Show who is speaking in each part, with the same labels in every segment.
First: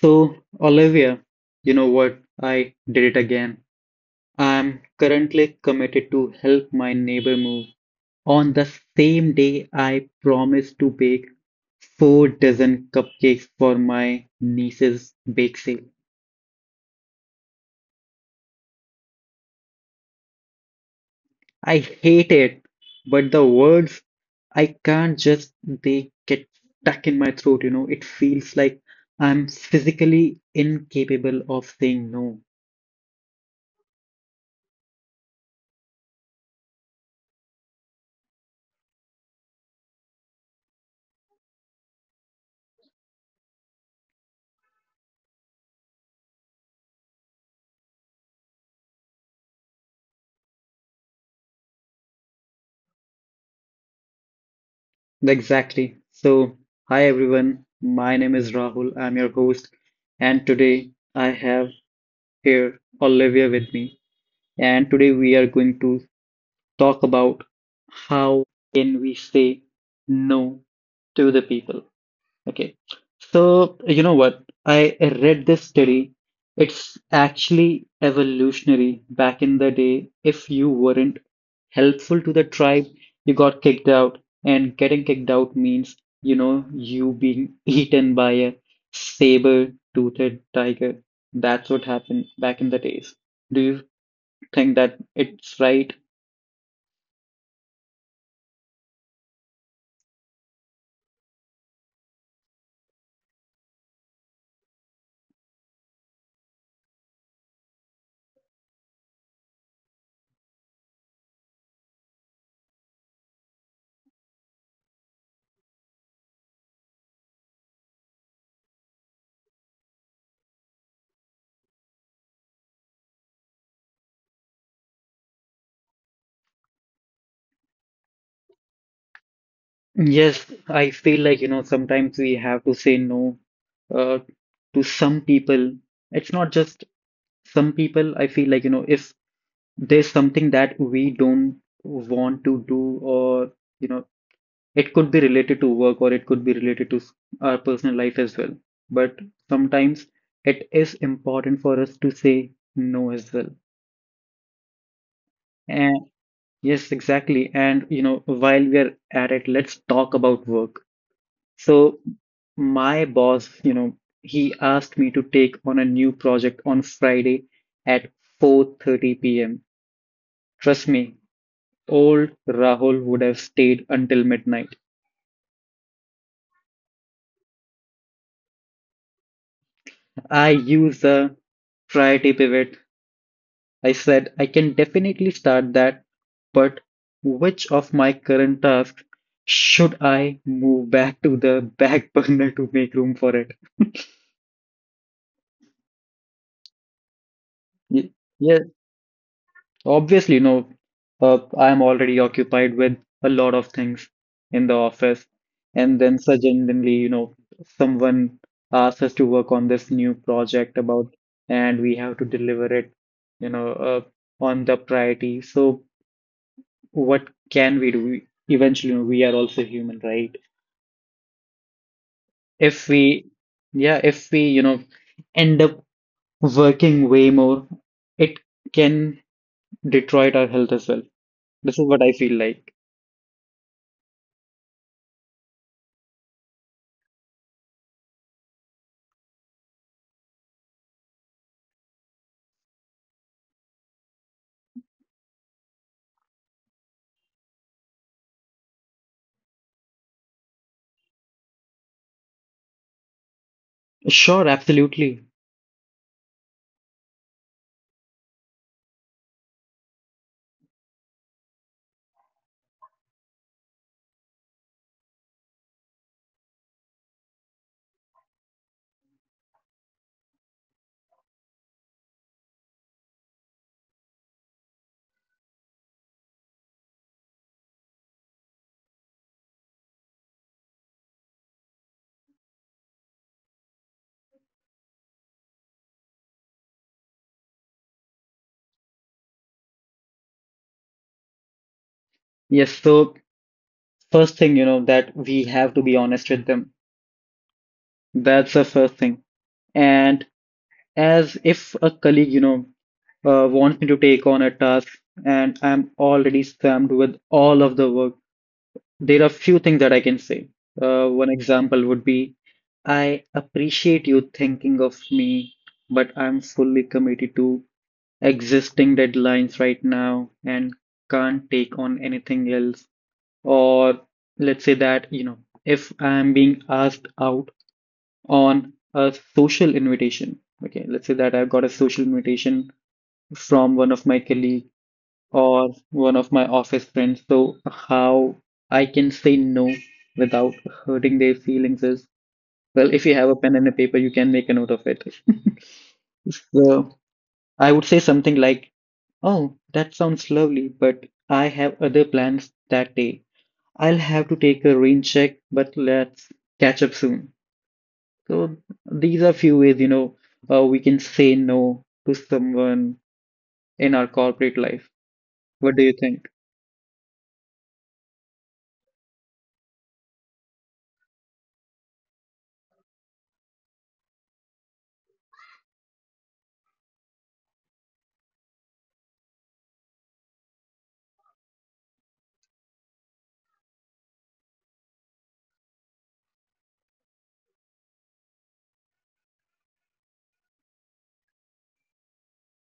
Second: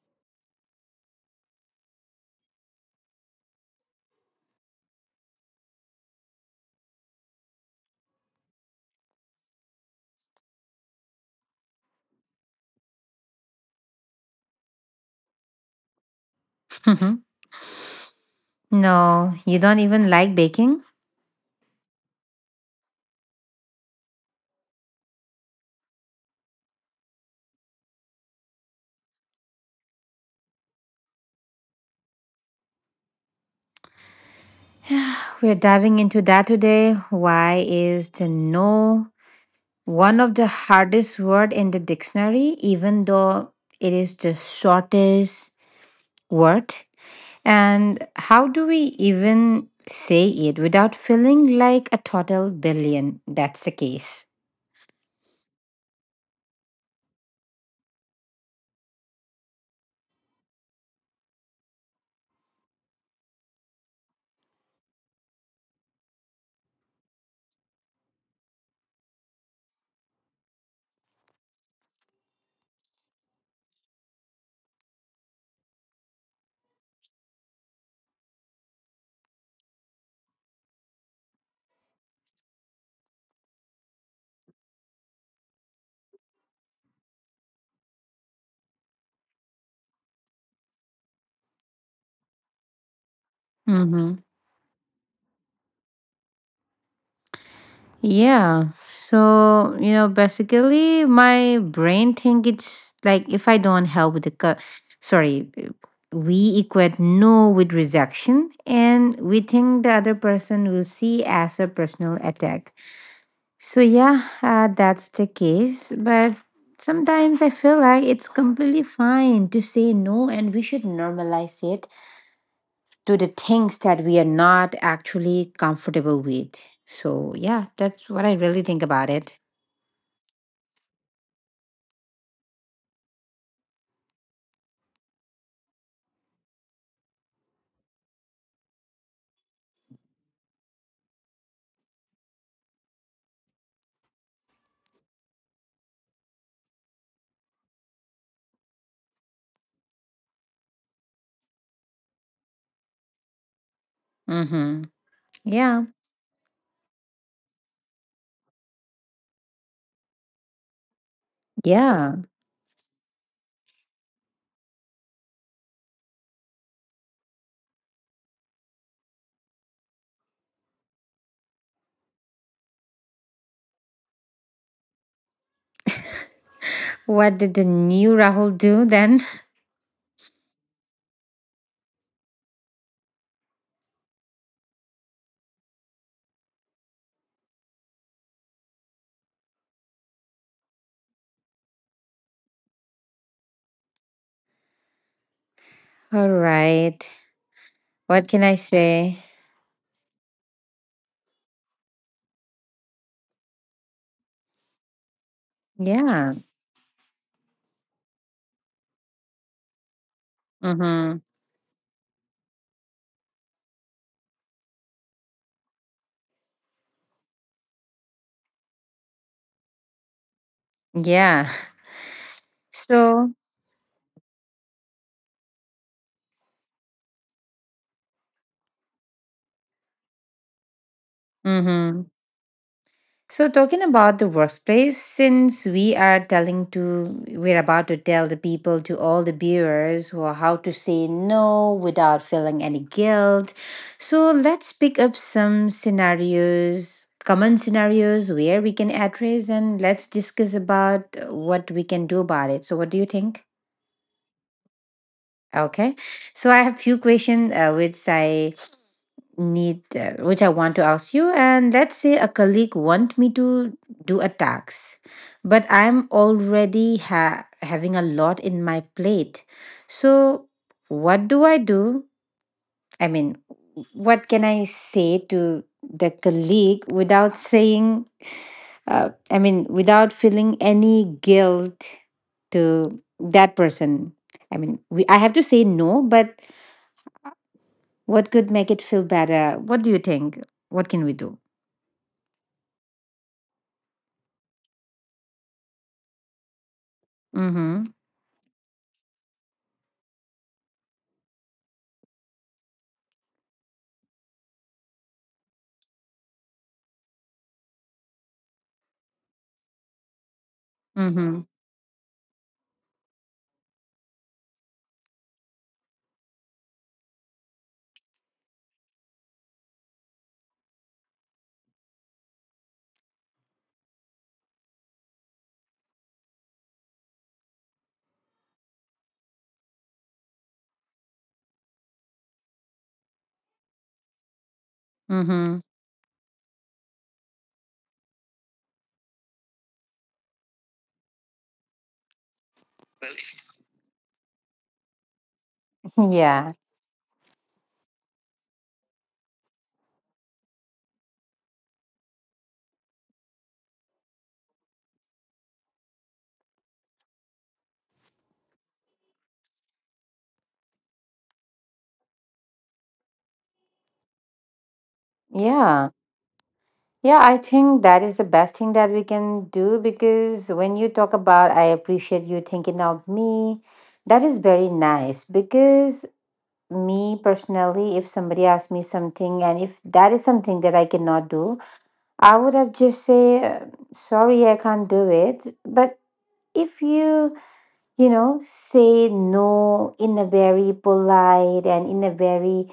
Speaker 1: So, Olivia, you know what? I did it again. I'm currently committed to help my neighbor move. On the same day, I promised to bake four dozen cupcakes for my niece's bake sale.
Speaker 2: Mhm. No, you don't even like baking?
Speaker 1: I hate it, but the words I can't just, they get stuck in my throat. It feels like I'm physically incapable of saying no.
Speaker 2: We're diving into that today. Why is the no one of the hardest word in the dictionary, even though it is the shortest word? And how do we even say it without feeling like a total billion? That's the case.
Speaker 1: Exactly. So, hi everyone. My name is Rahul. I'm your host, and today I have here Olivia with me. And today we are going to talk about how can we say no to the people. Okay. So, you know what? I read this study. It's actually evolutionary. Back in the day, if you weren't helpful to the tribe, you got kicked out. And getting kicked out means, you being eaten by a saber-toothed tiger. That's what happened back in the days. Do you think that it's right?
Speaker 2: Yeah. So, you know, basically my brain think it's like if I don't help with the sorry, we equate no with rejection and we think the other person will see as a personal attack. So, yeah, that's the case, but sometimes I feel like it's completely fine to say no and we should normalize it to the things that we are not actually comfortable with. So, yeah, that's what I really think about it.
Speaker 1: Yes, I feel like, sometimes we have to say no uh, to some people. It's not just some people. I feel like, if there's something that we don't want to do, or, you know, it could be related to work or it could be related to our personal life as well. But sometimes it is important for us to say no as well.
Speaker 2: Mm-hmm. Yeah.
Speaker 1: And yes, exactly. And, while we are at it, let's talk about work. So
Speaker 2: Yeah.
Speaker 1: my boss, he asked me to take on a new project on Friday at 4:30 p.m. Trust me, old Rahul would have stayed until midnight.
Speaker 2: What did the new Rahul do then?
Speaker 1: I used the priority pivot. I said I can definitely start that, but which of my current tasks should I move back to the back burner to make room for it?
Speaker 2: All right. What can I
Speaker 1: Ye-
Speaker 2: say?
Speaker 1: Obviously, no. I'm already occupied with a lot of things in the office. And then
Speaker 2: Yeah.
Speaker 1: suddenly, you know, someone asks us to work on this new project about,
Speaker 2: Mm-hmm.
Speaker 1: and we have to deliver it, you know, uh, on the priority. So what can we do? Eventually, we are also human, right?
Speaker 2: Yeah.
Speaker 1: If
Speaker 2: So.
Speaker 1: we, yeah, if we, end up working way more, it can deteriorate our health as well. This is
Speaker 2: Mm-hmm.
Speaker 1: what I feel like.
Speaker 2: So talking about the workplace, since we are telling to we're about to tell the people to all the viewers who are how to say no without feeling any guilt. So let's pick up some scenarios, common scenarios where we can address, and let's discuss about what we can do about it. So what do you think?
Speaker 1: Sure, absolutely.
Speaker 2: Okay. So I have few questions which I want to ask you, and let's say a colleague want me to do a tax, but I'm already having a lot in my plate. So what do I do? I mean, what can I say to the colleague without saying I mean without feeling any guilt to that person? I mean, I have to say no, but what could make it feel better? What do you think? What can we do?
Speaker 1: Yes, so first thing, that we have to be honest with them.
Speaker 2: Mhm.
Speaker 1: That's the first thing. And as if a colleague, wants me to take on a task and I'm already slammed with all of the work, there are few things that I can say. One
Speaker 2: Mhm.
Speaker 1: example would be, I appreciate you thinking of me, but I'm fully committed to existing deadlines right now and can't take on anything else. Or let's say that if I'm being asked out on a social invitation. Okay, let's say that I've got a social invitation from one of my colleague
Speaker 2: Mhm.
Speaker 1: or one of my office friends. So how I can say no without hurting their feelings is, well, if you have a pen and a paper, you can make a note of it.
Speaker 2: Yeah,
Speaker 1: So I would say something like, oh, that sounds lovely, but I have other plans that day. I'll have to take a rain check, but let's catch up soon. So these are few ways, we can say no to someone in our corporate life. What do
Speaker 2: yeah,
Speaker 1: you think?
Speaker 2: yeah, I think that is the best thing that we can do because when you talk about, I appreciate you thinking of me, that is very nice. Because me personally, if somebody asked me something and if that is something that I cannot do, I would have just say, sorry, I can't do it. But if you, say no in a very polite and in a very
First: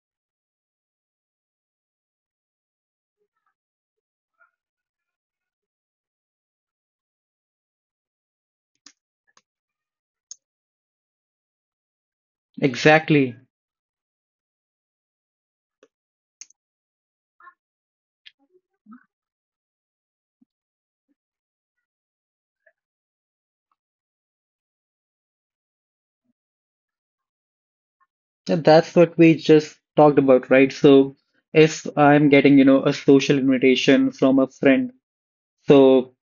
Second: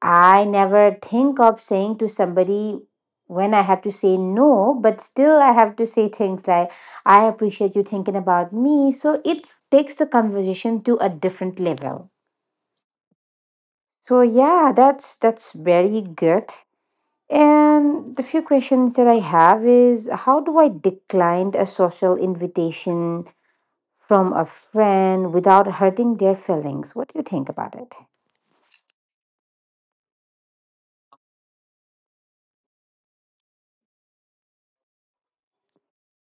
Speaker 2: I never think of saying to somebody when I have to say no, but still I have to say things like, I appreciate you thinking about me. So it takes the conversation to a different level.
Speaker 1: Exactly.
Speaker 2: So yeah, that's very good. And the few questions that I have is how do I decline a social invitation from a friend without hurting their feelings? What do you think about it?
Speaker 1: And that's what we just talked about, right? So if I'm getting a social invitation from a friend, so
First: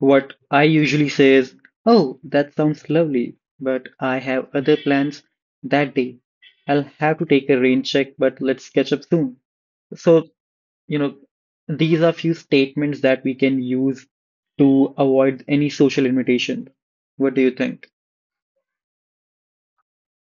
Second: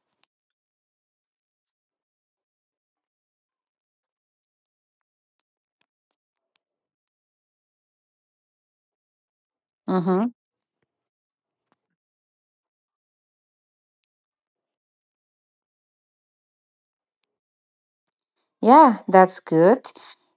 Speaker 1: what I usually say is, oh, that sounds lovely, but I have other plans that day. I'll have to take a rain check, but let's catch up soon. So you know, these are few statements that we can use to avoid any social imitation. What do you think?
Speaker 2: Yeah, that's good.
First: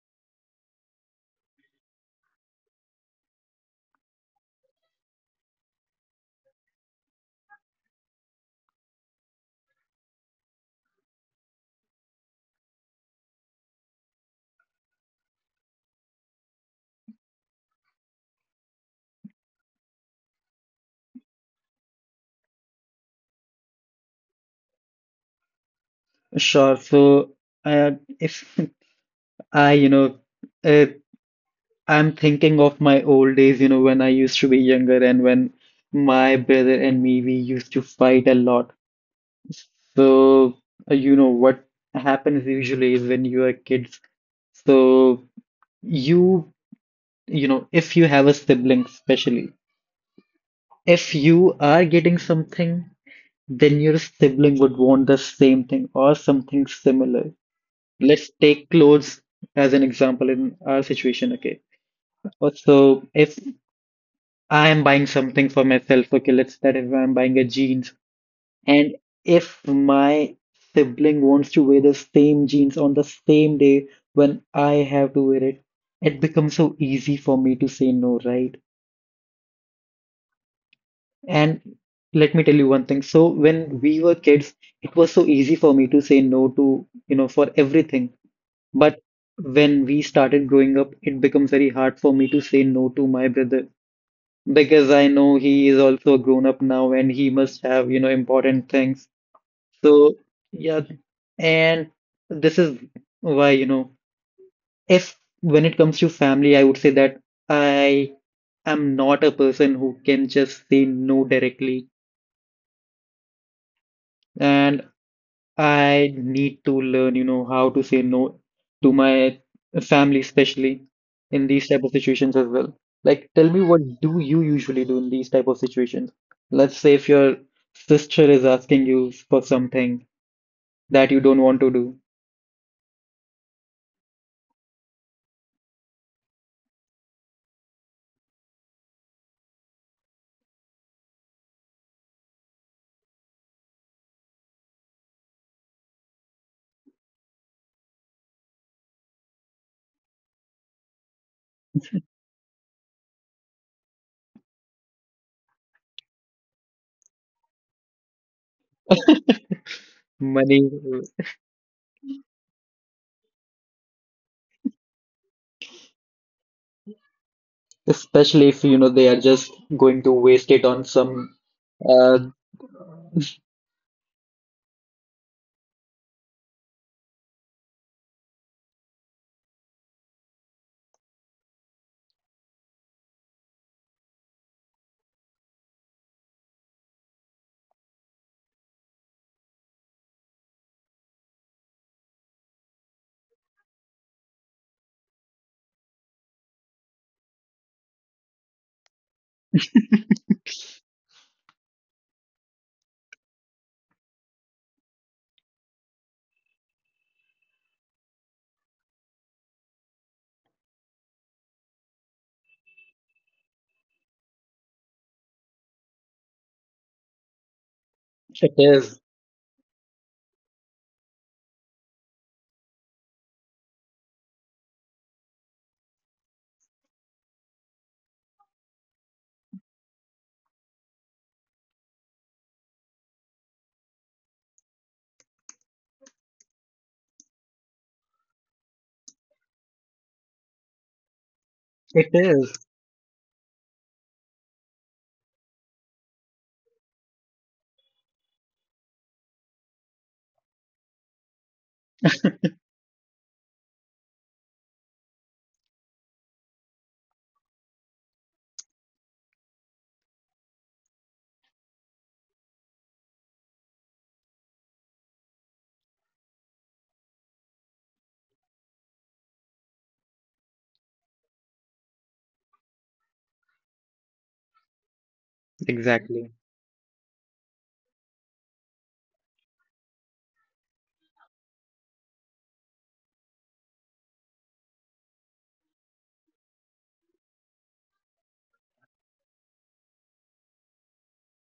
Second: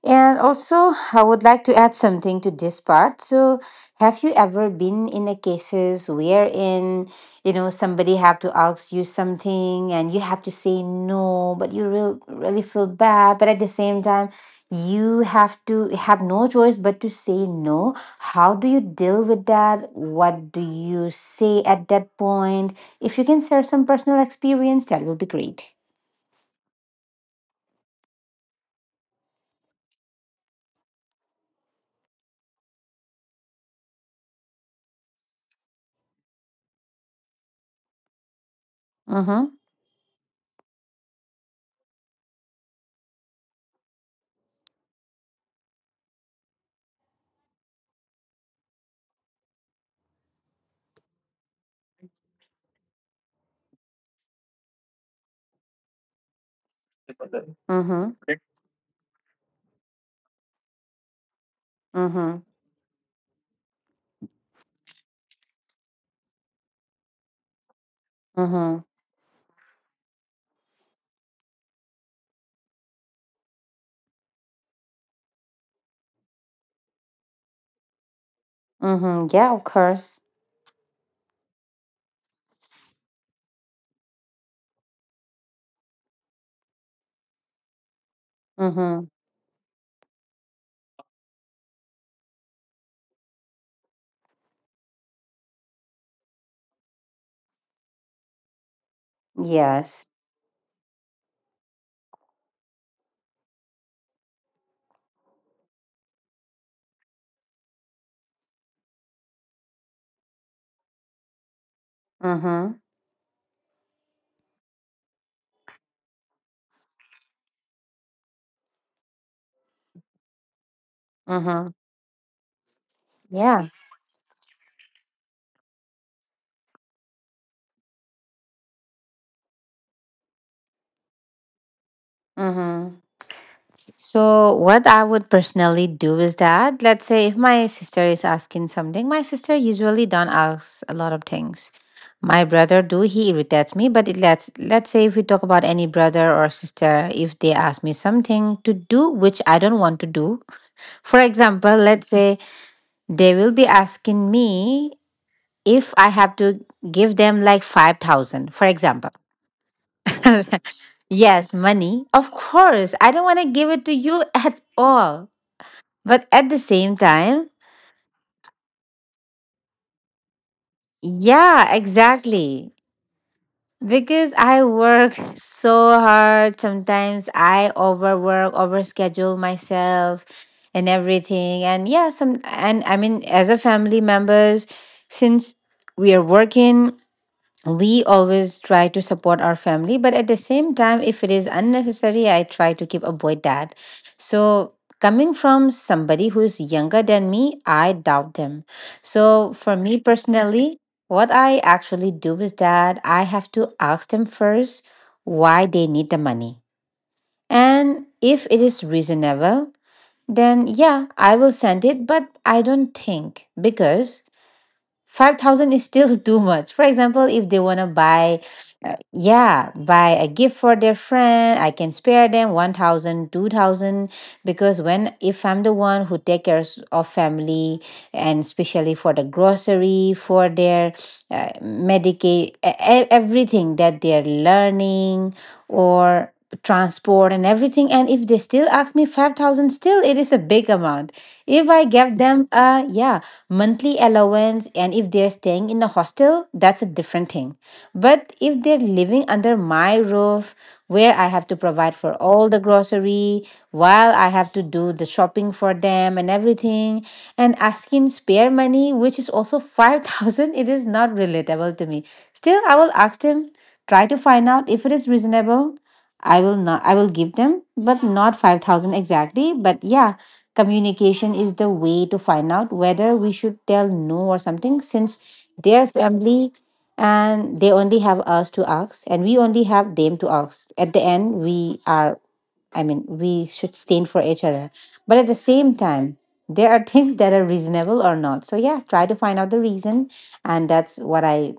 Speaker 2: And also, I would like to add something to this part. So, have you ever been in a cases wherein, somebody have to ask you something and you have to say no, but you really feel bad, but at the same time, you have to have no choice but to say no. How do you deal with that? What do you say at that point? If you can share some personal experience, that will be great.
Speaker 1: Sure. So, uh, if I, you know, uh, I'm thinking of my old days, when I used to be younger and when my brother and me, we used to fight a lot.
Speaker 2: Mm-hmm.
Speaker 1: So, what happens usually is when you are kids, so you, if you have a sibling, especially, if you are getting something, then your sibling would want the same thing or something similar.
Speaker 2: Mm-hmm.
Speaker 1: Let's take clothes as an example in our situation, okay?
Speaker 2: Mm-hmm.
Speaker 1: So if I am buying something for myself, okay, let's start if I'm buying a jeans,
Speaker 2: Mhm.
Speaker 1: and if my sibling wants to wear the same jeans on the same day when I have to wear it, it becomes so easy for me to say no, right?
Speaker 2: Mhm. Yeah, of course.
Speaker 1: And let me tell you one thing. So when we were kids, it was so easy for me to say no to, for everything. But
Speaker 2: Mhm.
Speaker 1: when we started growing up, it becomes very hard for me to say no to my brother because I know he is also a grown up now and he must have important things.
Speaker 2: Yes.
Speaker 1: So yeah, and this is why, if when it comes to family, I would say that I am not a person who can just say no directly.
Speaker 2: Mhm.
Speaker 1: And I need to learn how to say no to my family, especially in these
Speaker 2: Mhm.
Speaker 1: type of situations as well. Like, tell me,
Speaker 2: Yeah.
Speaker 1: what do you usually do in these type of situations? Let's say if your sister is asking you for something that you don't want to do,
Speaker 2: Mhm. So what I would personally do is that let's say if my sister is asking something, my sister usually don't ask a lot of things. My brother do, he irritates me, but it let's say if we talk about any brother or sister, if they ask me something to do which I don't want to do, for example, let's say they will be asking me if I have to give them like 5,000, for example.
Speaker 1: money,
Speaker 2: Yes, money. Of course, I don't want to give it to you at all. But at the same time,
Speaker 1: especially if you know they are just going to waste it on some.
Speaker 2: yeah,
Speaker 1: Uh,
Speaker 2: exactly. Because I work so hard. Sometimes I overwork, overschedule myself and everything. And yeah, some, and I mean, as a family members, since we are working, we always try to support our family, but at the same time if it is unnecessary I try to keep avoid that. So coming from somebody who's younger than me, I doubt them. So for me personally, what I actually do is that I have to ask them first why they need the money, and if it is reasonable, then yeah, I will send it. But I don't think because 5,000 is still too much. For example, if they want to buy
Speaker 1: it is.
Speaker 2: yeah, buy a gift for their friend, I can spare them 1,000, 2,000. Because when if I'm the one who take care of family, and especially for the grocery for their everything that they're learning or transport and everything. And if they still ask me 5,000, still it is a big amount. If I
Speaker 1: It
Speaker 2: give
Speaker 1: is.
Speaker 2: them a, yeah, monthly allowance, and if they're staying in a hostel, that's a different thing. But if they're living under my roof, where I have to provide for all the grocery, while I have to do the shopping for them and everything, and asking spare money, which is also 5,000, it is not relatable to me. Still, I will ask them, try to find out if it is reasonable. I will give them, but not 5,000 exactly. But yeah, communication is the way to find out whether we should tell no or something, since their
Speaker 1: Exactly.
Speaker 2: family, and they only have us to ask and we only have them to ask. At the end, we are, I mean, we should stand for each other. But at the same time, there are things that are reasonable or not. So yeah, try to find out the reason, and that's what I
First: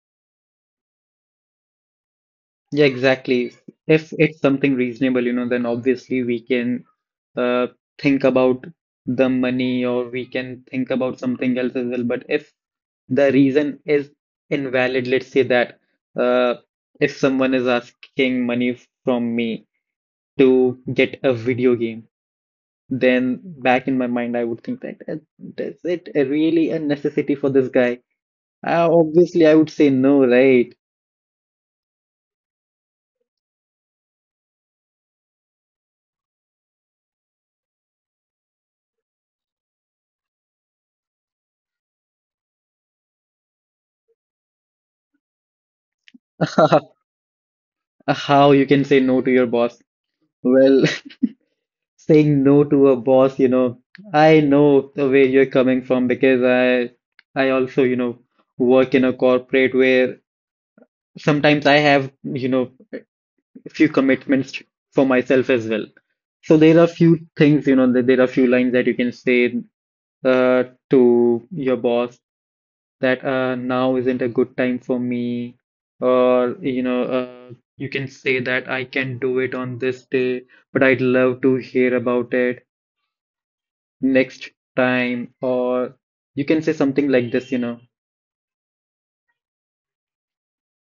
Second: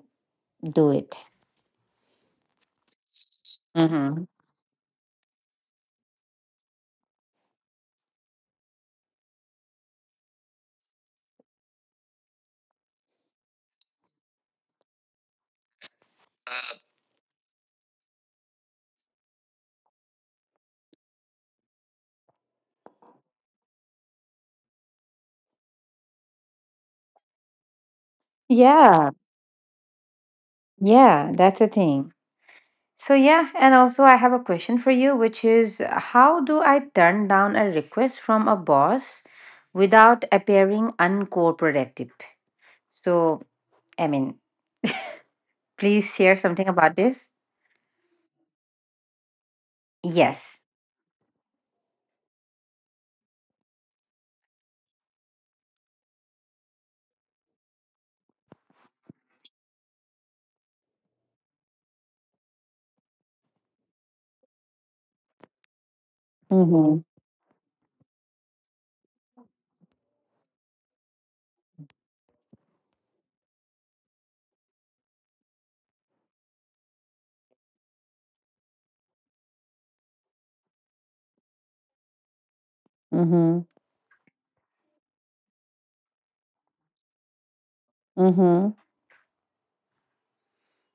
Speaker 2: do it.
Speaker 1: Yeah, exactly. If
Speaker 2: Mm-hmm.
Speaker 1: it's something reasonable, then obviously we can uh, think about the money or we can think about something else as well. But if the reason is invalid, let's say that uh, if someone is asking money from me to get a video game, then back in my mind, I would think that is it really a necessity for this guy?
Speaker 2: Yeah,
Speaker 1: Obviously, I would say no, right?
Speaker 2: yeah, that's a thing. So, yeah, and also I have a question for you, which is how do I turn down a request from a boss without appearing uncooperative? So, I mean, please share something about this?
Speaker 1: How you can say no to your boss?
Speaker 2: Yes.
Speaker 1: Well, saying no to a boss, I know the way you're coming from because I also, work in a corporate where sometimes I have, few commitments for myself as well. So there are
Speaker 2: Mhm.
Speaker 1: few things, that there are few lines that you can say uh, to your boss that now isn't a good time for me, or you can say that I can do it on this day, but I'd love to hear about it.
Speaker 2: Mhm.
Speaker 1: Next time, or you can say something like this.
Speaker 2: Mhm.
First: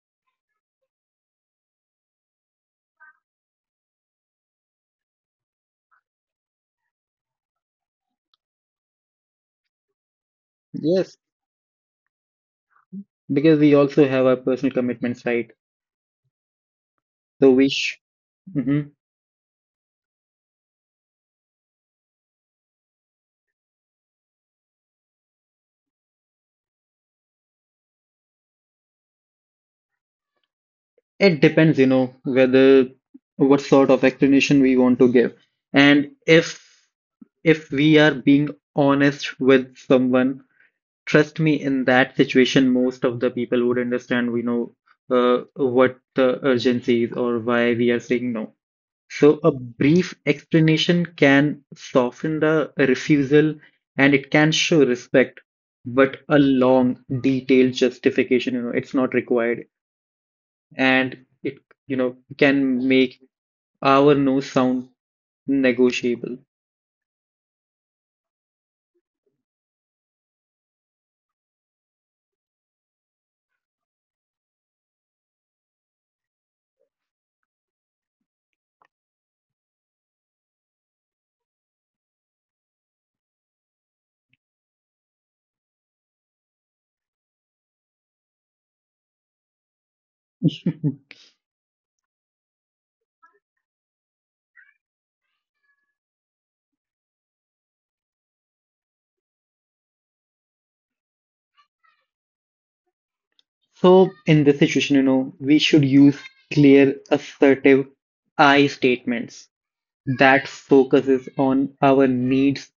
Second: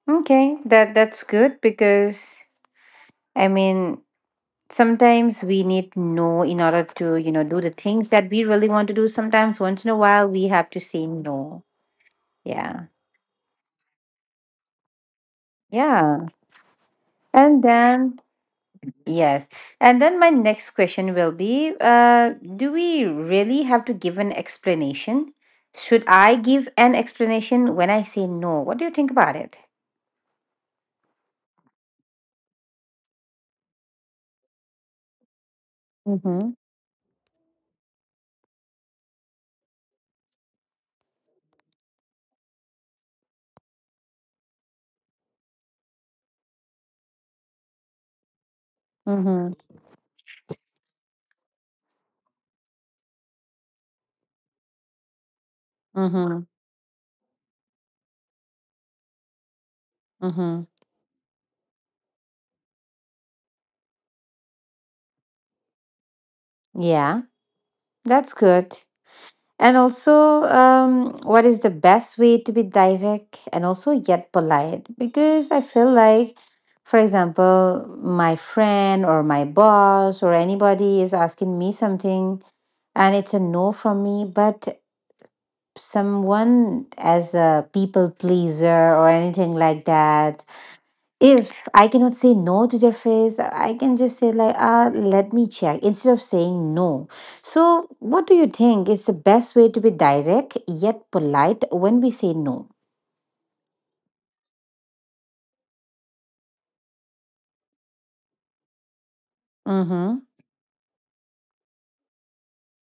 Speaker 2: Okay, that's good because I mean, sometimes we need no in order to, you know, do the things that we really want to do. Sometimes once in a while we have to say
Speaker 1: Yes,
Speaker 2: no. Yeah.
Speaker 1: because we also have our personal commitments, right?
Speaker 2: Yeah.
Speaker 1: So
Speaker 2: And
Speaker 1: we sh
Speaker 2: then
Speaker 1: hmm
Speaker 2: yes. And then my next question will be do we really have to give an explanation? Should I give an explanation when I say no? What do you think about it?
Speaker 1: it depends, whether what sort of explanation we want to give. And if we are being honest with someone, trust me, in that situation, most of the people would understand. We know what the urgency is or why we are saying no. So
Speaker 2: Mhm.
Speaker 1: a brief explanation can soften the refusal and it can show respect, but a
Speaker 2: Mhm.
Speaker 1: long, detailed justification, it's not required.
Speaker 2: Mhm.
Speaker 1: And it can make our no sound negotiable.
Speaker 2: Yeah, that's good. And also, what is the best way to be direct and also yet polite? Because I feel like, for example, my friend or my boss or anybody is asking me something and it's a no from me, but someone as a people pleaser or anything like that. If I cannot say no to their face, I can just say like, ah, let me check instead of saying no. So, what do you think is the best way to be direct yet polite when we say no?
Speaker 1: So in this situation, we should use clear, assertive I statements
Speaker 2: Mm-hmm.
Speaker 1: that focuses on our needs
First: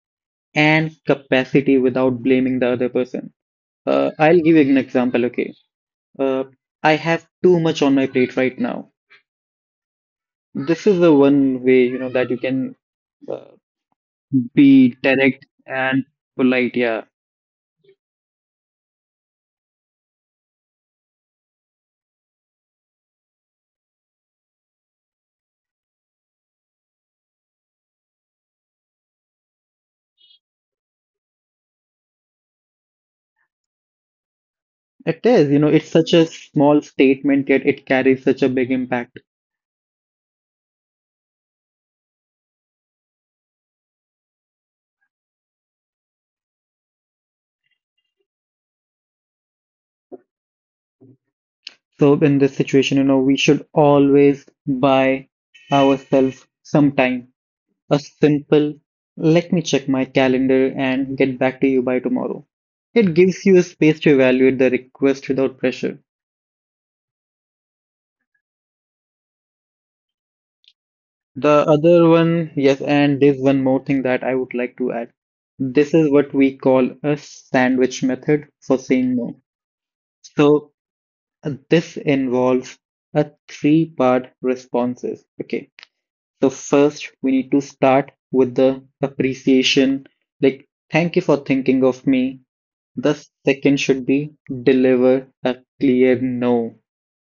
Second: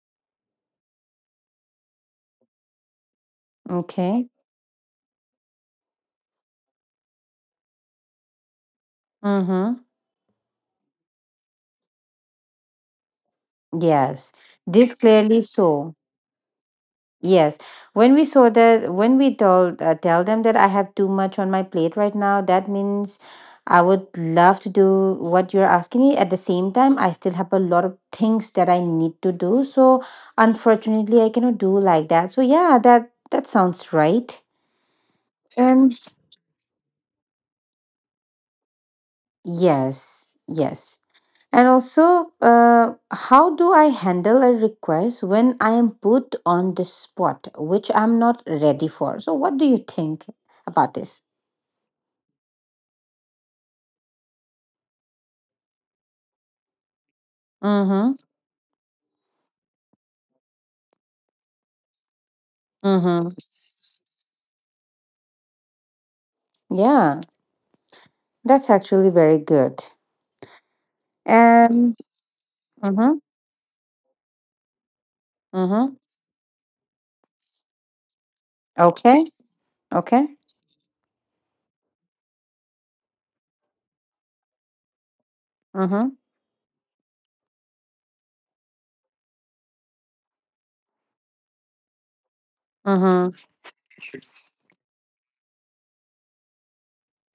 Speaker 1: and capacity without blaming the other person.
Speaker 2: Okay.
Speaker 1: I'll give an example, okay. Uh, I have too much on my plate right now.
Speaker 2: Mm-hmm.
Speaker 1: This is the one way, that you can uh,
Speaker 2: Yes. This
Speaker 1: be
Speaker 2: clearly
Speaker 1: direct
Speaker 2: so.
Speaker 1: and polite. Yeah,
Speaker 2: Yes, when we told tell them that I have too much on my plate right now, that means I would love to do what you're asking me. At the same time, I still have a lot of things that I need to do. So unfortunately, I cannot do like that. So yeah, that sounds right.
Speaker 1: it is, you know, it's
Speaker 2: And
Speaker 1: such a small statement, yet it carries such a big impact.
Speaker 2: yes, yes. And also, how do I handle a request when I am put on the spot, which I'm not ready for? So, what do you think about this?
Speaker 1: So, in this situation, we should always buy ourselves some time. A
Speaker 2: Mm-hmm.
Speaker 1: simple, let me check my calendar and get back to you by tomorrow. It
Speaker 2: Mm-hmm.
Speaker 1: gives you a space to evaluate the request without pressure.
Speaker 2: Yeah, that's actually very good.
Speaker 1: The
Speaker 2: And.
Speaker 1: other one, yes,
Speaker 2: Mm-hmm.
Speaker 1: and there's one more thing that I would like to add. This
Speaker 2: Mm-hmm.
Speaker 1: is what we call a sandwich method for saying
Speaker 2: Okay.
Speaker 1: no.
Speaker 2: Okay.
Speaker 1: So this involves a three-part responses. Okay.
Speaker 2: Mm-hmm.
Speaker 1: So first, we need to start with the appreciation, like thank you for thinking of me. The
Speaker 2: Mm-hmm.
Speaker 1: second should be deliver a clear no.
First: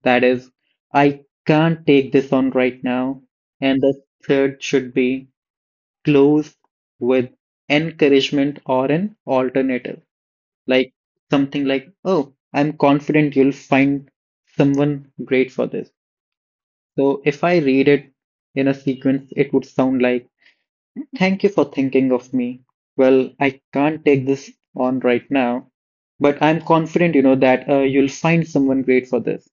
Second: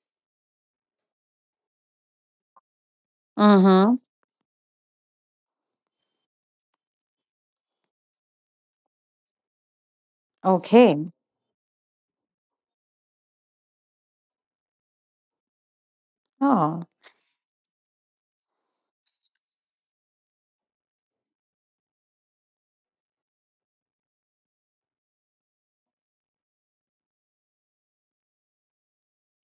Speaker 1: That is, I can't take this on right now. And the
Speaker 2: Mm-hmm.
Speaker 1: third should be close with encouragement or an alternative. Like
Speaker 2: Okay.
Speaker 1: something like, oh, I'm confident you'll find someone great for this.
Speaker 2: Oh.
Speaker 1: So if I read it in a sequence, it would sound like, thank you for thinking of me. Well, I can't take this on right now, but I'm confident, that you'll find someone great for this.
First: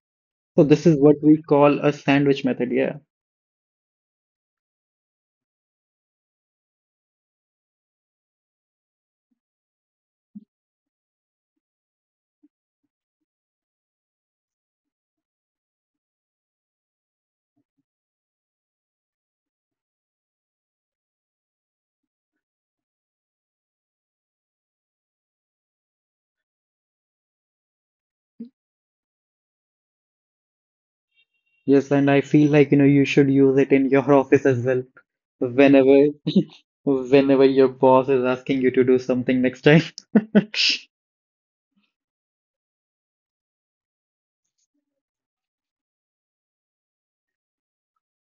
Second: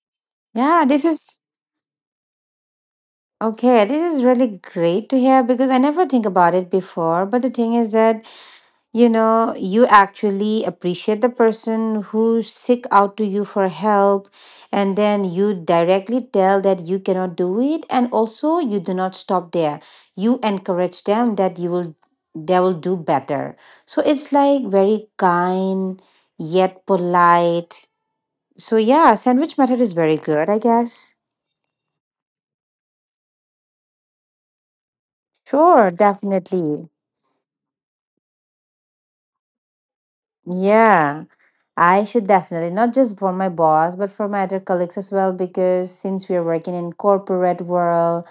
Speaker 1: So
Speaker 2: Yeah,
Speaker 1: this is
Speaker 2: this
Speaker 1: what we
Speaker 2: is
Speaker 1: call a sandwich method. Yeah.
Speaker 2: okay. This is really great to hear because I never think about it before. But the thing is that you actually appreciate the person who seek out to you for help, and then you directly tell that you cannot do it, and also you do not stop there, you encourage them that you will they will do better. So it's like very kind, yet polite. So yeah, sandwich method is very good, I guess.
Speaker 1: Yes, and I feel like you should use it in your office as well.
Speaker 2: Sure,
Speaker 1: Whenever,
Speaker 2: definitely.
Speaker 1: whenever your boss is asking you to do something next time,
Speaker 2: Yeah, I should definitely, not just for my boss, but for my other colleagues as well, because since we are working in corporate world,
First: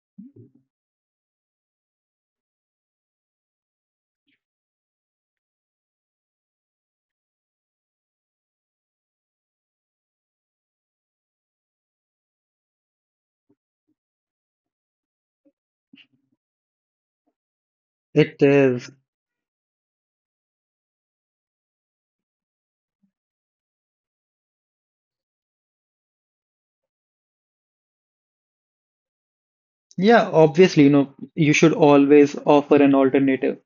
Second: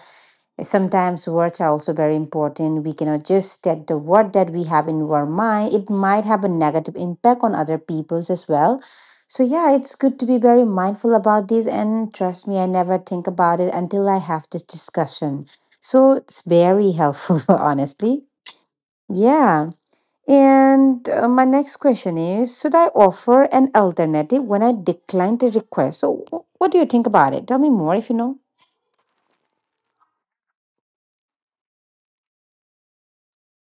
Speaker 2: sometimes words are also very important. We cannot just state the word that we have in our mind. It might have a negative impact on other people's as well. So yeah, it's good to be very mindful about this, and trust me, I never think about it until I have this discussion. So it's very helpful, honestly.
Speaker 1: it is.
Speaker 2: Yeah. And my next question is, should I offer an alternative when I decline the request? So, what do you think about it? Tell me more if you know.
Speaker 1: Yeah, obviously, you should always offer an alternative.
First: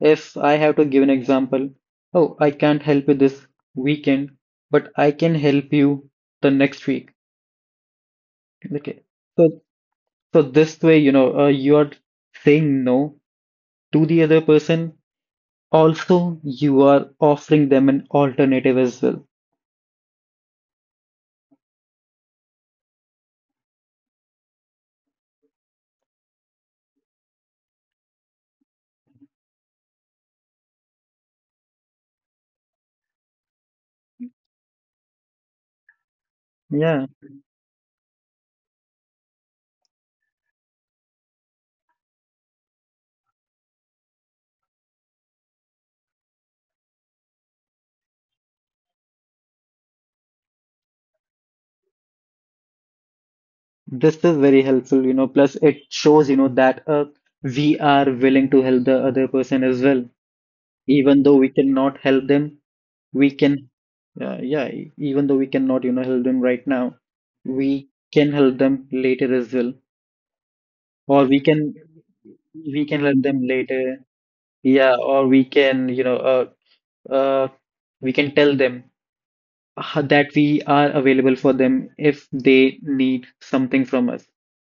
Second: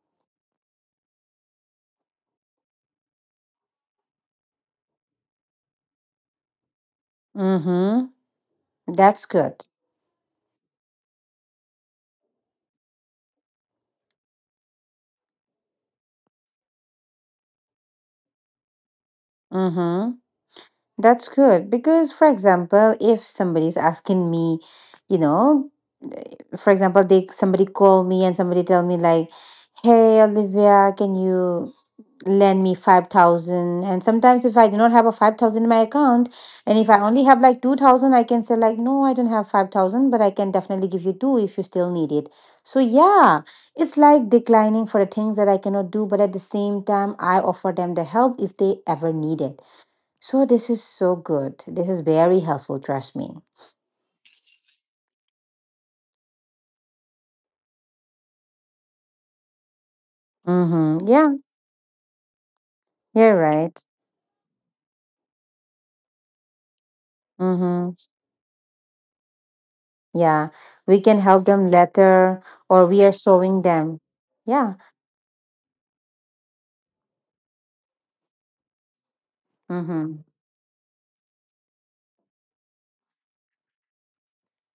Speaker 1: If I have to give an example, oh, I can't help you this weekend, but I can help you the next week.
Speaker 2: Mm-hmm.
Speaker 1: Okay.
Speaker 2: That's
Speaker 1: So,
Speaker 2: good.
Speaker 1: so this way, you are saying no to the other person. Also, you are offering them an alternative as well.
Speaker 2: Mm-hmm. That's good. Because for example, if somebody's asking me, you know, for example, they somebody call me and somebody tell me like, hey Olivia, can you lend me 5000? And sometimes if I do not have a 5000 in my account and if I
Speaker 1: Yeah,
Speaker 2: only have like 2000, I can say like, no, I don't have 5000, but I can definitely give you 2 if you still need it. So yeah, it's like declining for the things that I cannot do, but at the same time I offer them the help if they ever need it. So this is so good, this is very helpful, trust me.
Speaker 1: this is very helpful, you know. Plus, it shows, you know, that we are willing to help the other person as well.
Speaker 2: Mm-hmm.
Speaker 1: Even
Speaker 2: Yeah,
Speaker 1: though we cannot help them, we
Speaker 2: you're
Speaker 1: can,
Speaker 2: right.
Speaker 1: yeah, e- even though we cannot, you know, help them right now, we
Speaker 2: Mm-hmm.
Speaker 1: can help them later as well.
Speaker 2: Yeah, we can
Speaker 1: Or we
Speaker 2: help them
Speaker 1: can,
Speaker 2: later. Or
Speaker 1: we
Speaker 2: we
Speaker 1: can
Speaker 2: are
Speaker 1: help them
Speaker 2: showing them.
Speaker 1: later.
Speaker 2: Yeah.
Speaker 1: Yeah, or we can, uh, we can tell them.
Speaker 2: Mm-hmm.
Speaker 1: That we are available for them if they need something from us.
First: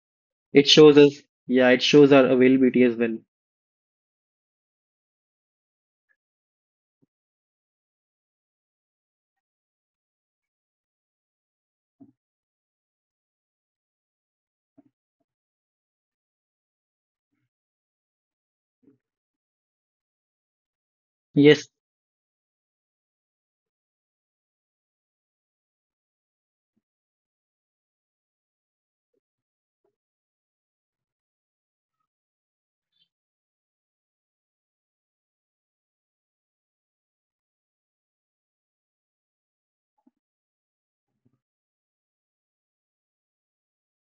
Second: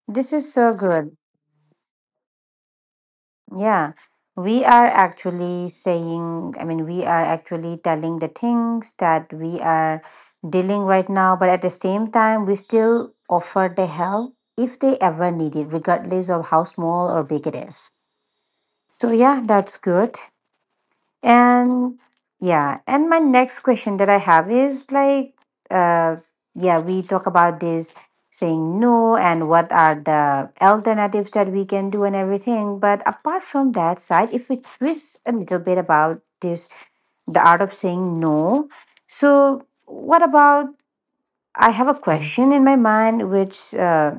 Speaker 2: This is
Speaker 1: It
Speaker 2: so
Speaker 1: shows
Speaker 2: good.
Speaker 1: us, yeah, it shows our availability as well.
Speaker 2: Yeah. We are actually saying, I mean, we are actually telling the things that we are dealing right now, but at the same time, we still offer the help if they ever need it, regardless of how small or big it is. So, yeah, that's good.
Speaker 1: Yes.
Speaker 2: And my next question that I have is like, uh, yeah, we talk about this saying no and what are the alternatives that we can do and everything. But apart from that side, if we twist a little bit about this, the art of saying no. So, what about? I have a question in my mind, which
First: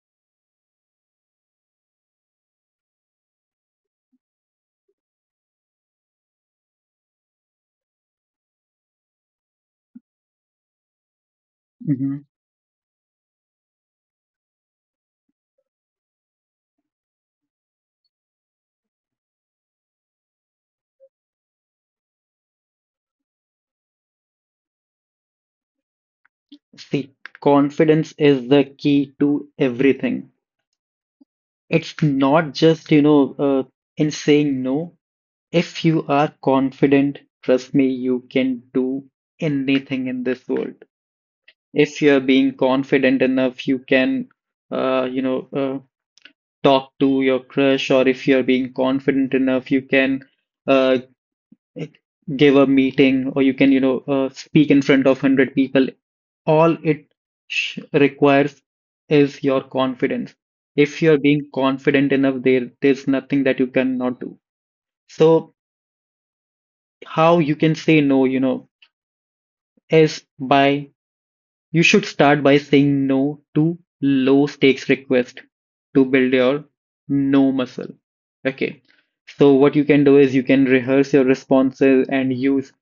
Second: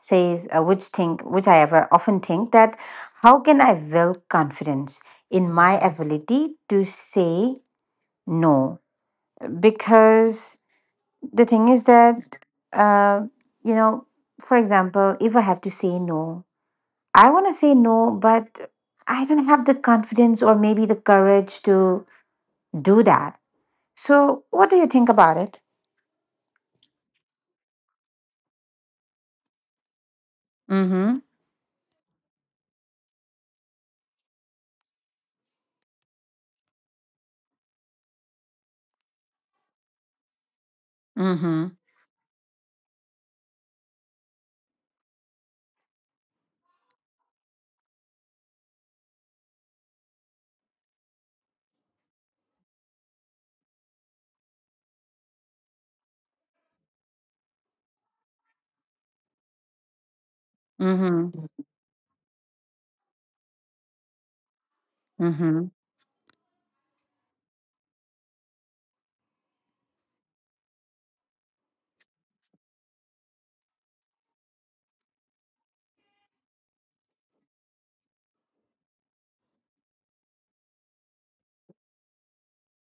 Speaker 2: says which think which I ever often think that how can I build confidence in my ability to say no. Because the thing is
Speaker 1: Hmm.
Speaker 2: that uh, you know for example, if I have to say no, I want to say no, but I don't have the confidence or maybe the courage to do that. So what do you think about it?
Speaker 1: See, confidence is the key to everything.
Speaker 2: Mm-hmm.
Speaker 1: It's not just, in saying no. If you are confident, trust me, you can do anything in this world.
Speaker 2: Mm-hmm.
Speaker 1: If you are being confident enough, you can, you know, talk to your crush, or if you're being confident enough you can, uh, give a meeting, or you can, speak in front of 100 people. All it sh requires is your confidence. If you're
Speaker 2: Mm-hmm.
Speaker 1: being confident enough, there's nothing that you cannot do. So
Speaker 2: Mm-hmm.
Speaker 1: how you can say no, you know, is by: you should start by saying no to low-stakes requests to build your no muscle. Okay. So what you can do is you can rehearse your responses and use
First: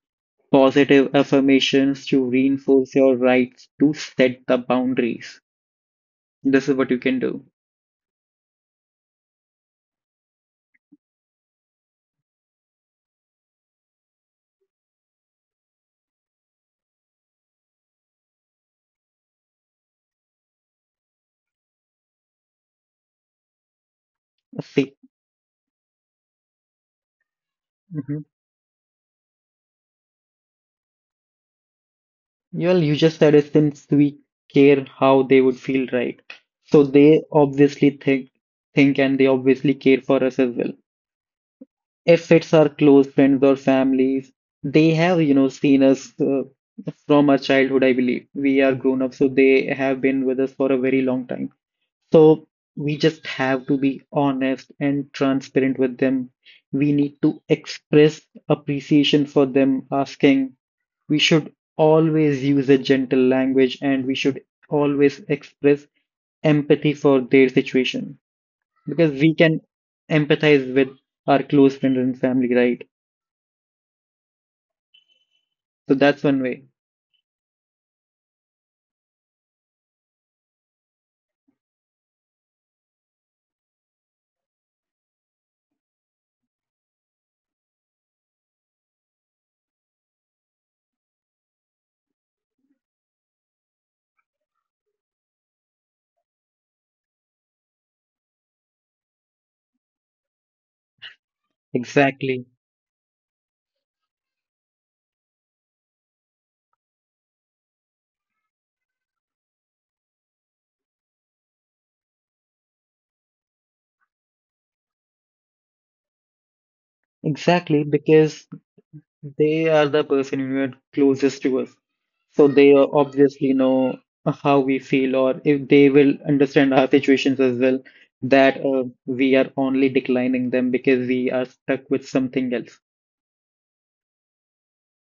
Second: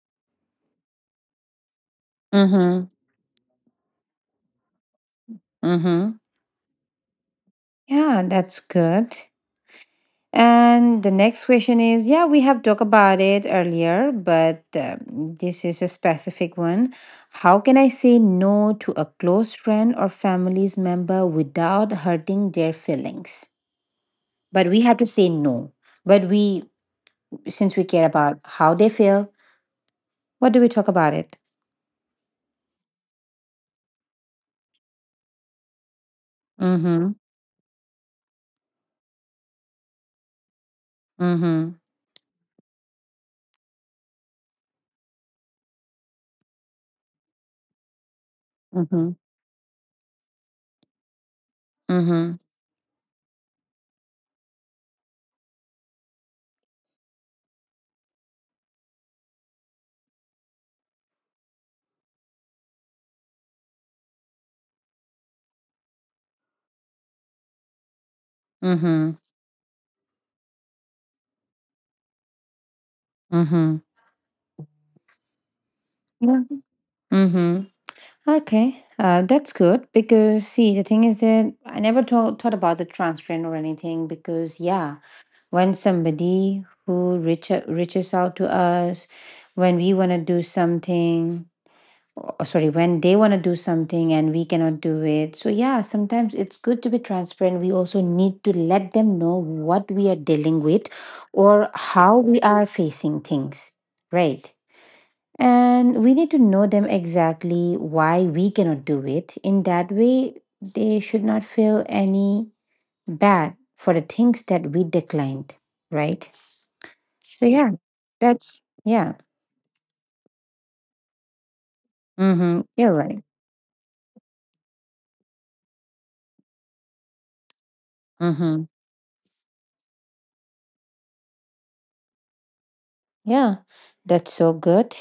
Speaker 1: positive affirmations to
Speaker 2: Mm-hmm.
Speaker 1: reinforce your rights to set the boundaries.
Speaker 2: Mm-hmm.
Speaker 1: This is what you can do.
Speaker 2: Yeah, that's good. And the next question is, yeah, we have talked about it earlier, but this is a specific one. How can I say no to a close friend or family's member without hurting their feelings? But we
Speaker 1: See,
Speaker 2: have to say no. But we, since we care
Speaker 1: mhm.
Speaker 2: about how they feel, what do we talk about it?
Speaker 1: Well, you just said it, since we care how they would feel, right? So
Speaker 2: Mm hmm.
Speaker 1: they obviously think, and they obviously care for us as well.
Speaker 2: Mm hmm.
Speaker 1: If it's our close friends or families, they have, you know, seen us from our childhood, I believe. We are grown
Speaker 2: Mm
Speaker 1: up, so
Speaker 2: hmm.
Speaker 1: they have been with us for a very long time.
Speaker 2: Mm
Speaker 1: So
Speaker 2: hmm.
Speaker 1: we just have to be honest and transparent with them. We need to express appreciation for them, asking. We should always use a gentle language, and we should always express empathy for their situation,
Speaker 2: Mm
Speaker 1: because
Speaker 2: hmm.
Speaker 1: we can empathize with our close friends and family, right?
Speaker 2: Mm hmm.
Speaker 1: So that's one way.
Speaker 2: Yeah. Mm-hmm. Okay, that's good because see, the thing is that I never thought about the transparent or anything. Because yeah, when somebody who reaches out to us, when we want to do something, or sorry, when they want to do something and we cannot do it, so yeah, sometimes it's good to be transparent. We also need to let them know what we are dealing with or how
Speaker 1: Exactly.
Speaker 2: we are facing things, right? And we need to know them exactly why we cannot do it. In that way, they should not feel any bad for the things that we declined, right? So, yeah,
Speaker 1: Exactly, because
Speaker 2: that's, yeah,
Speaker 1: they are the person who are closest to us. So
Speaker 2: mm-hmm,
Speaker 1: they
Speaker 2: you're right.
Speaker 1: obviously know how we feel, or if they will understand our situations as well, that
Speaker 2: Mm-hmm,
Speaker 1: uh, we are only declining them because we are stuck with something else.
Speaker 2: yeah, that's so good.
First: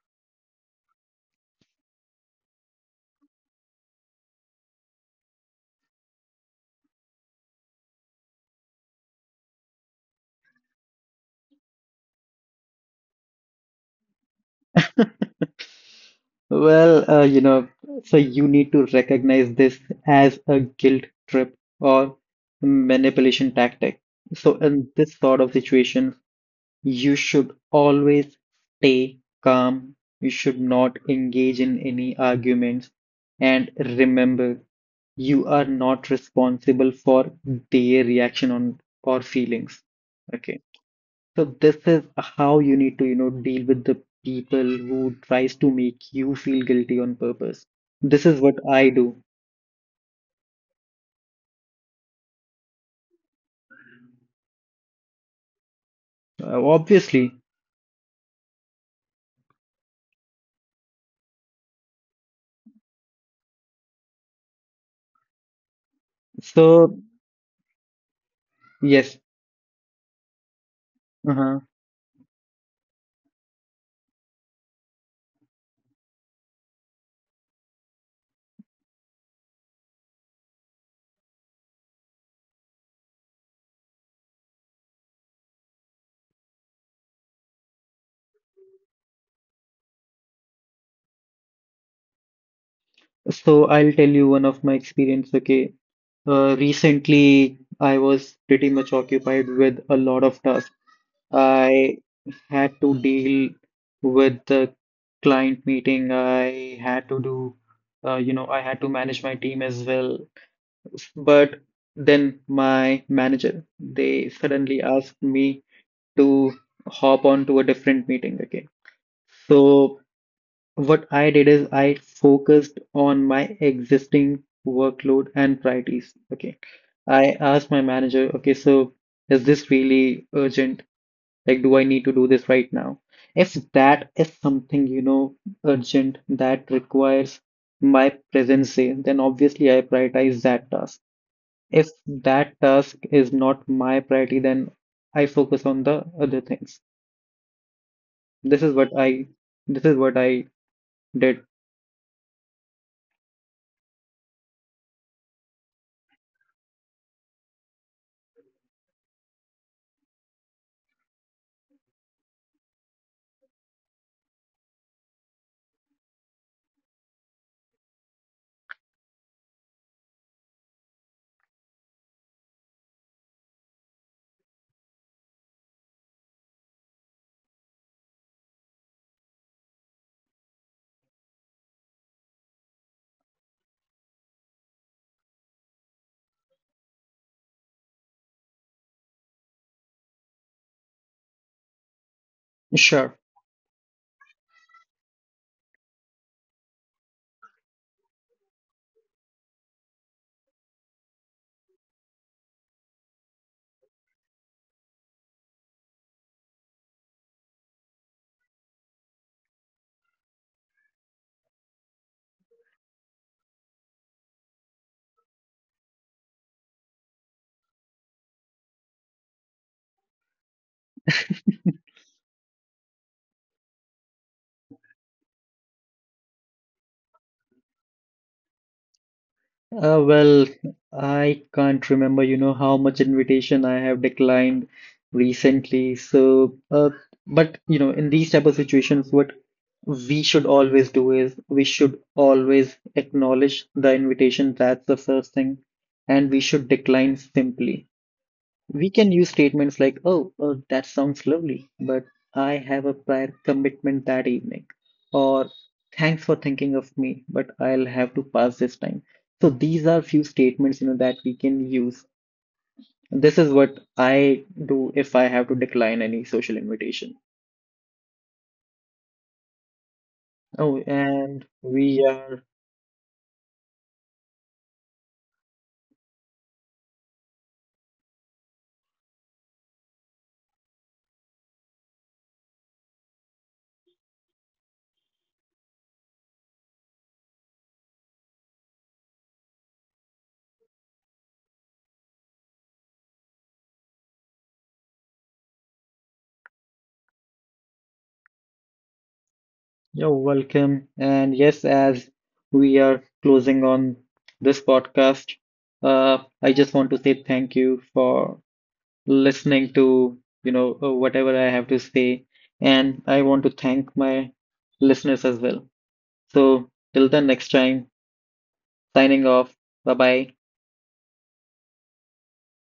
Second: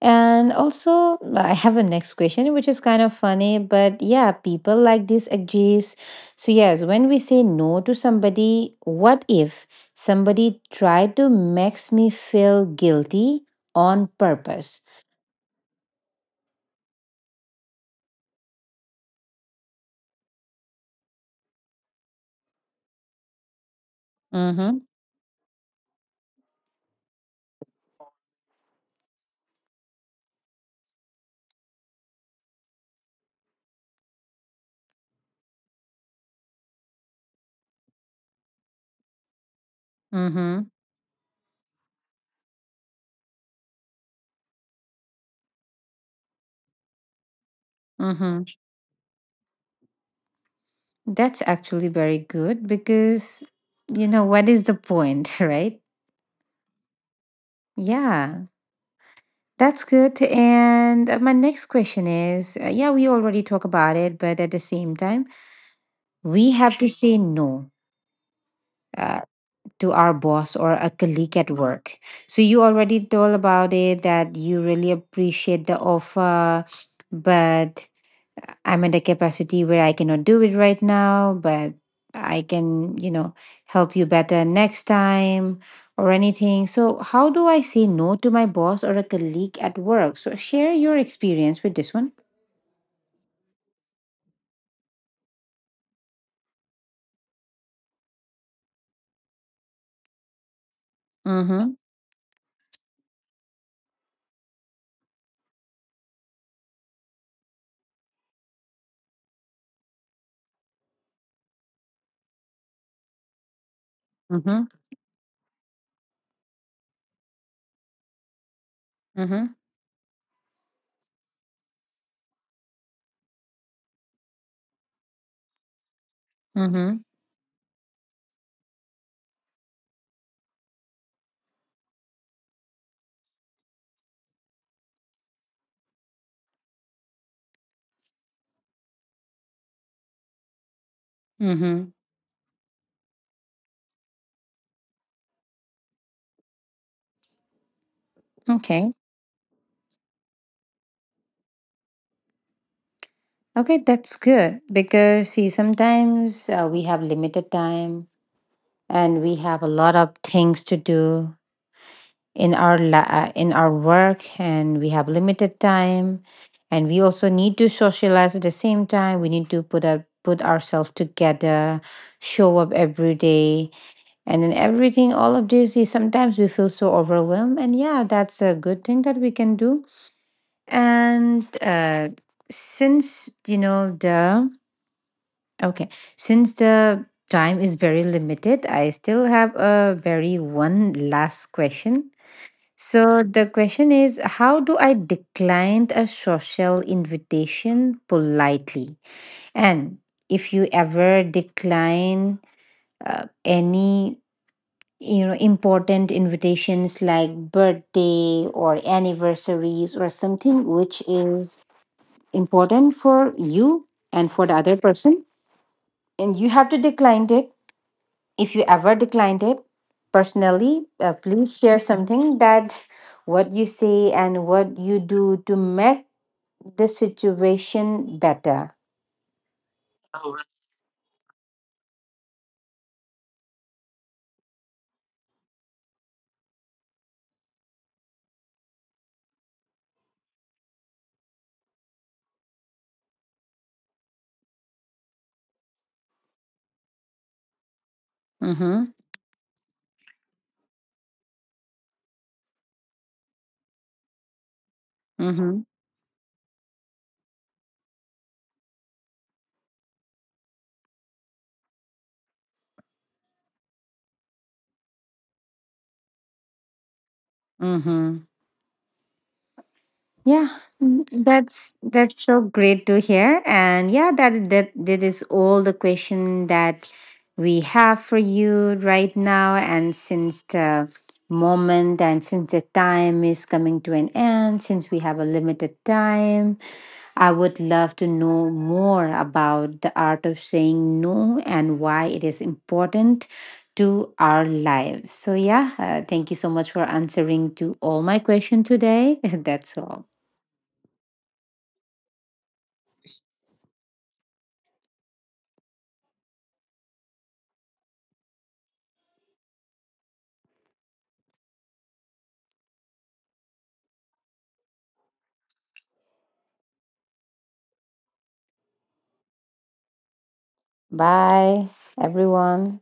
Speaker 2: And also, I have a next question, which is kind of funny, but yeah, people like this agrees. So, yes, when we say no to somebody, what if somebody tried to makes me feel guilty on purpose?
Speaker 1: Well, you know, so you need to recognize this as a guilt trip or manipulation tactic. So
Speaker 2: Mm-hmm.
Speaker 1: in this sort of situation, you should always stay calm, you should not engage in any arguments, and remember, you are not responsible for their reaction on or feelings. Okay.
Speaker 2: Mm-hmm.
Speaker 1: So this is how you need to, you know, deal with the people who tries to make you feel guilty on purpose. This is
Speaker 2: Mm-hmm.
Speaker 1: what I do,
Speaker 2: That's actually very good because you know what is the point, right?
Speaker 1: obviously.
Speaker 2: Yeah. That's good. And my next question is, yeah, we already talk about it, but at the same time, we have to
Speaker 1: So
Speaker 2: say no
Speaker 1: yes.
Speaker 2: uh, to our boss or a
Speaker 1: Uh
Speaker 2: colleague at
Speaker 1: huh.
Speaker 2: work. So you already told about it that you really appreciate the offer, but I'm in the capacity where I cannot do it right now, but I can, you know, help you better next time or anything. So how do I say no to my boss or a colleague at work? So share your experience with this one.
Speaker 1: So I'll tell you one of my experience, okay? Recently, I was pretty much occupied with a lot of tasks.
Speaker 2: Mm-hmm.
Speaker 1: I had to deal with the client meeting. I had to do, You know, I had to manage my team as well. But then my manager, they
Speaker 2: Mm-hmm.
Speaker 1: suddenly asked me to hop on to a different meeting again.
Speaker 2: Mm-hmm.
Speaker 1: So what I did is I focused on my existing workload and priorities. Okay.
Speaker 2: Mm-hmm.
Speaker 1: I asked my manager, okay, so is this really urgent? Like, do I need to do this right now? If that is something, you know, urgent that requires my presence there, then obviously I prioritize that task.
Speaker 2: Mm-hmm.
Speaker 1: If that task is not my priority, then I focus on the other things. This is
Speaker 2: Okay.
Speaker 1: what I, this is what I did.
Speaker 2: Okay, that's good because see, sometimes we have limited time and we have a lot of things to do in our work, and we have limited time, and we also need to socialize at the same time. We need to put ourselves together, show up every day, and then everything. All of this is sometimes we feel so overwhelmed, and yeah, that's a good thing that we can do. And since you know the Okay. Since the time is very limited, I still have a very one last question.
Speaker 1: Sure.
Speaker 2: So the question is, how do I decline a social invitation politely? And if you ever decline any you know important invitations like birthday or anniversaries or something which is important for you and for the other person and you have to decline it. If you ever declined it personally, please share something that what you say and what you do to make the situation better.
Speaker 1: Well, I can't remember, you know, how much invitation I have declined recently. So, but you know, in these type of situations, what we should always do is we should always acknowledge the invitation. That's the first thing, and we should decline simply. We
Speaker 2: Mm-hmm.
Speaker 1: can use statements like, oh, that sounds lovely, but I have a prior commitment that evening. Or
Speaker 2: Mm-hmm.
Speaker 1: thanks for thinking of me, but I'll have to pass this time. So these are few statements, you know, that we can use. This is what I do if I have to decline any social invitation.
Speaker 2: Mm-hmm. Yeah,
Speaker 1: Oh, and we
Speaker 2: that's
Speaker 1: are,
Speaker 2: so great to hear. And yeah, that is all the question that we have for you right now. And since the moment and since the time is coming to an end, since we have a limited time, I would love to know more about the art of saying no and why it is important to our lives. So yeah, thank you so much for answering to all my question today. That's all.
Speaker 1: you're welcome. And yes, as we are closing on this podcast, I just want to say thank you for listening to, whatever I have to say. And I want to thank my listeners as well. So till the next time, signing off. Bye bye.
Speaker 2: Bye, everyone.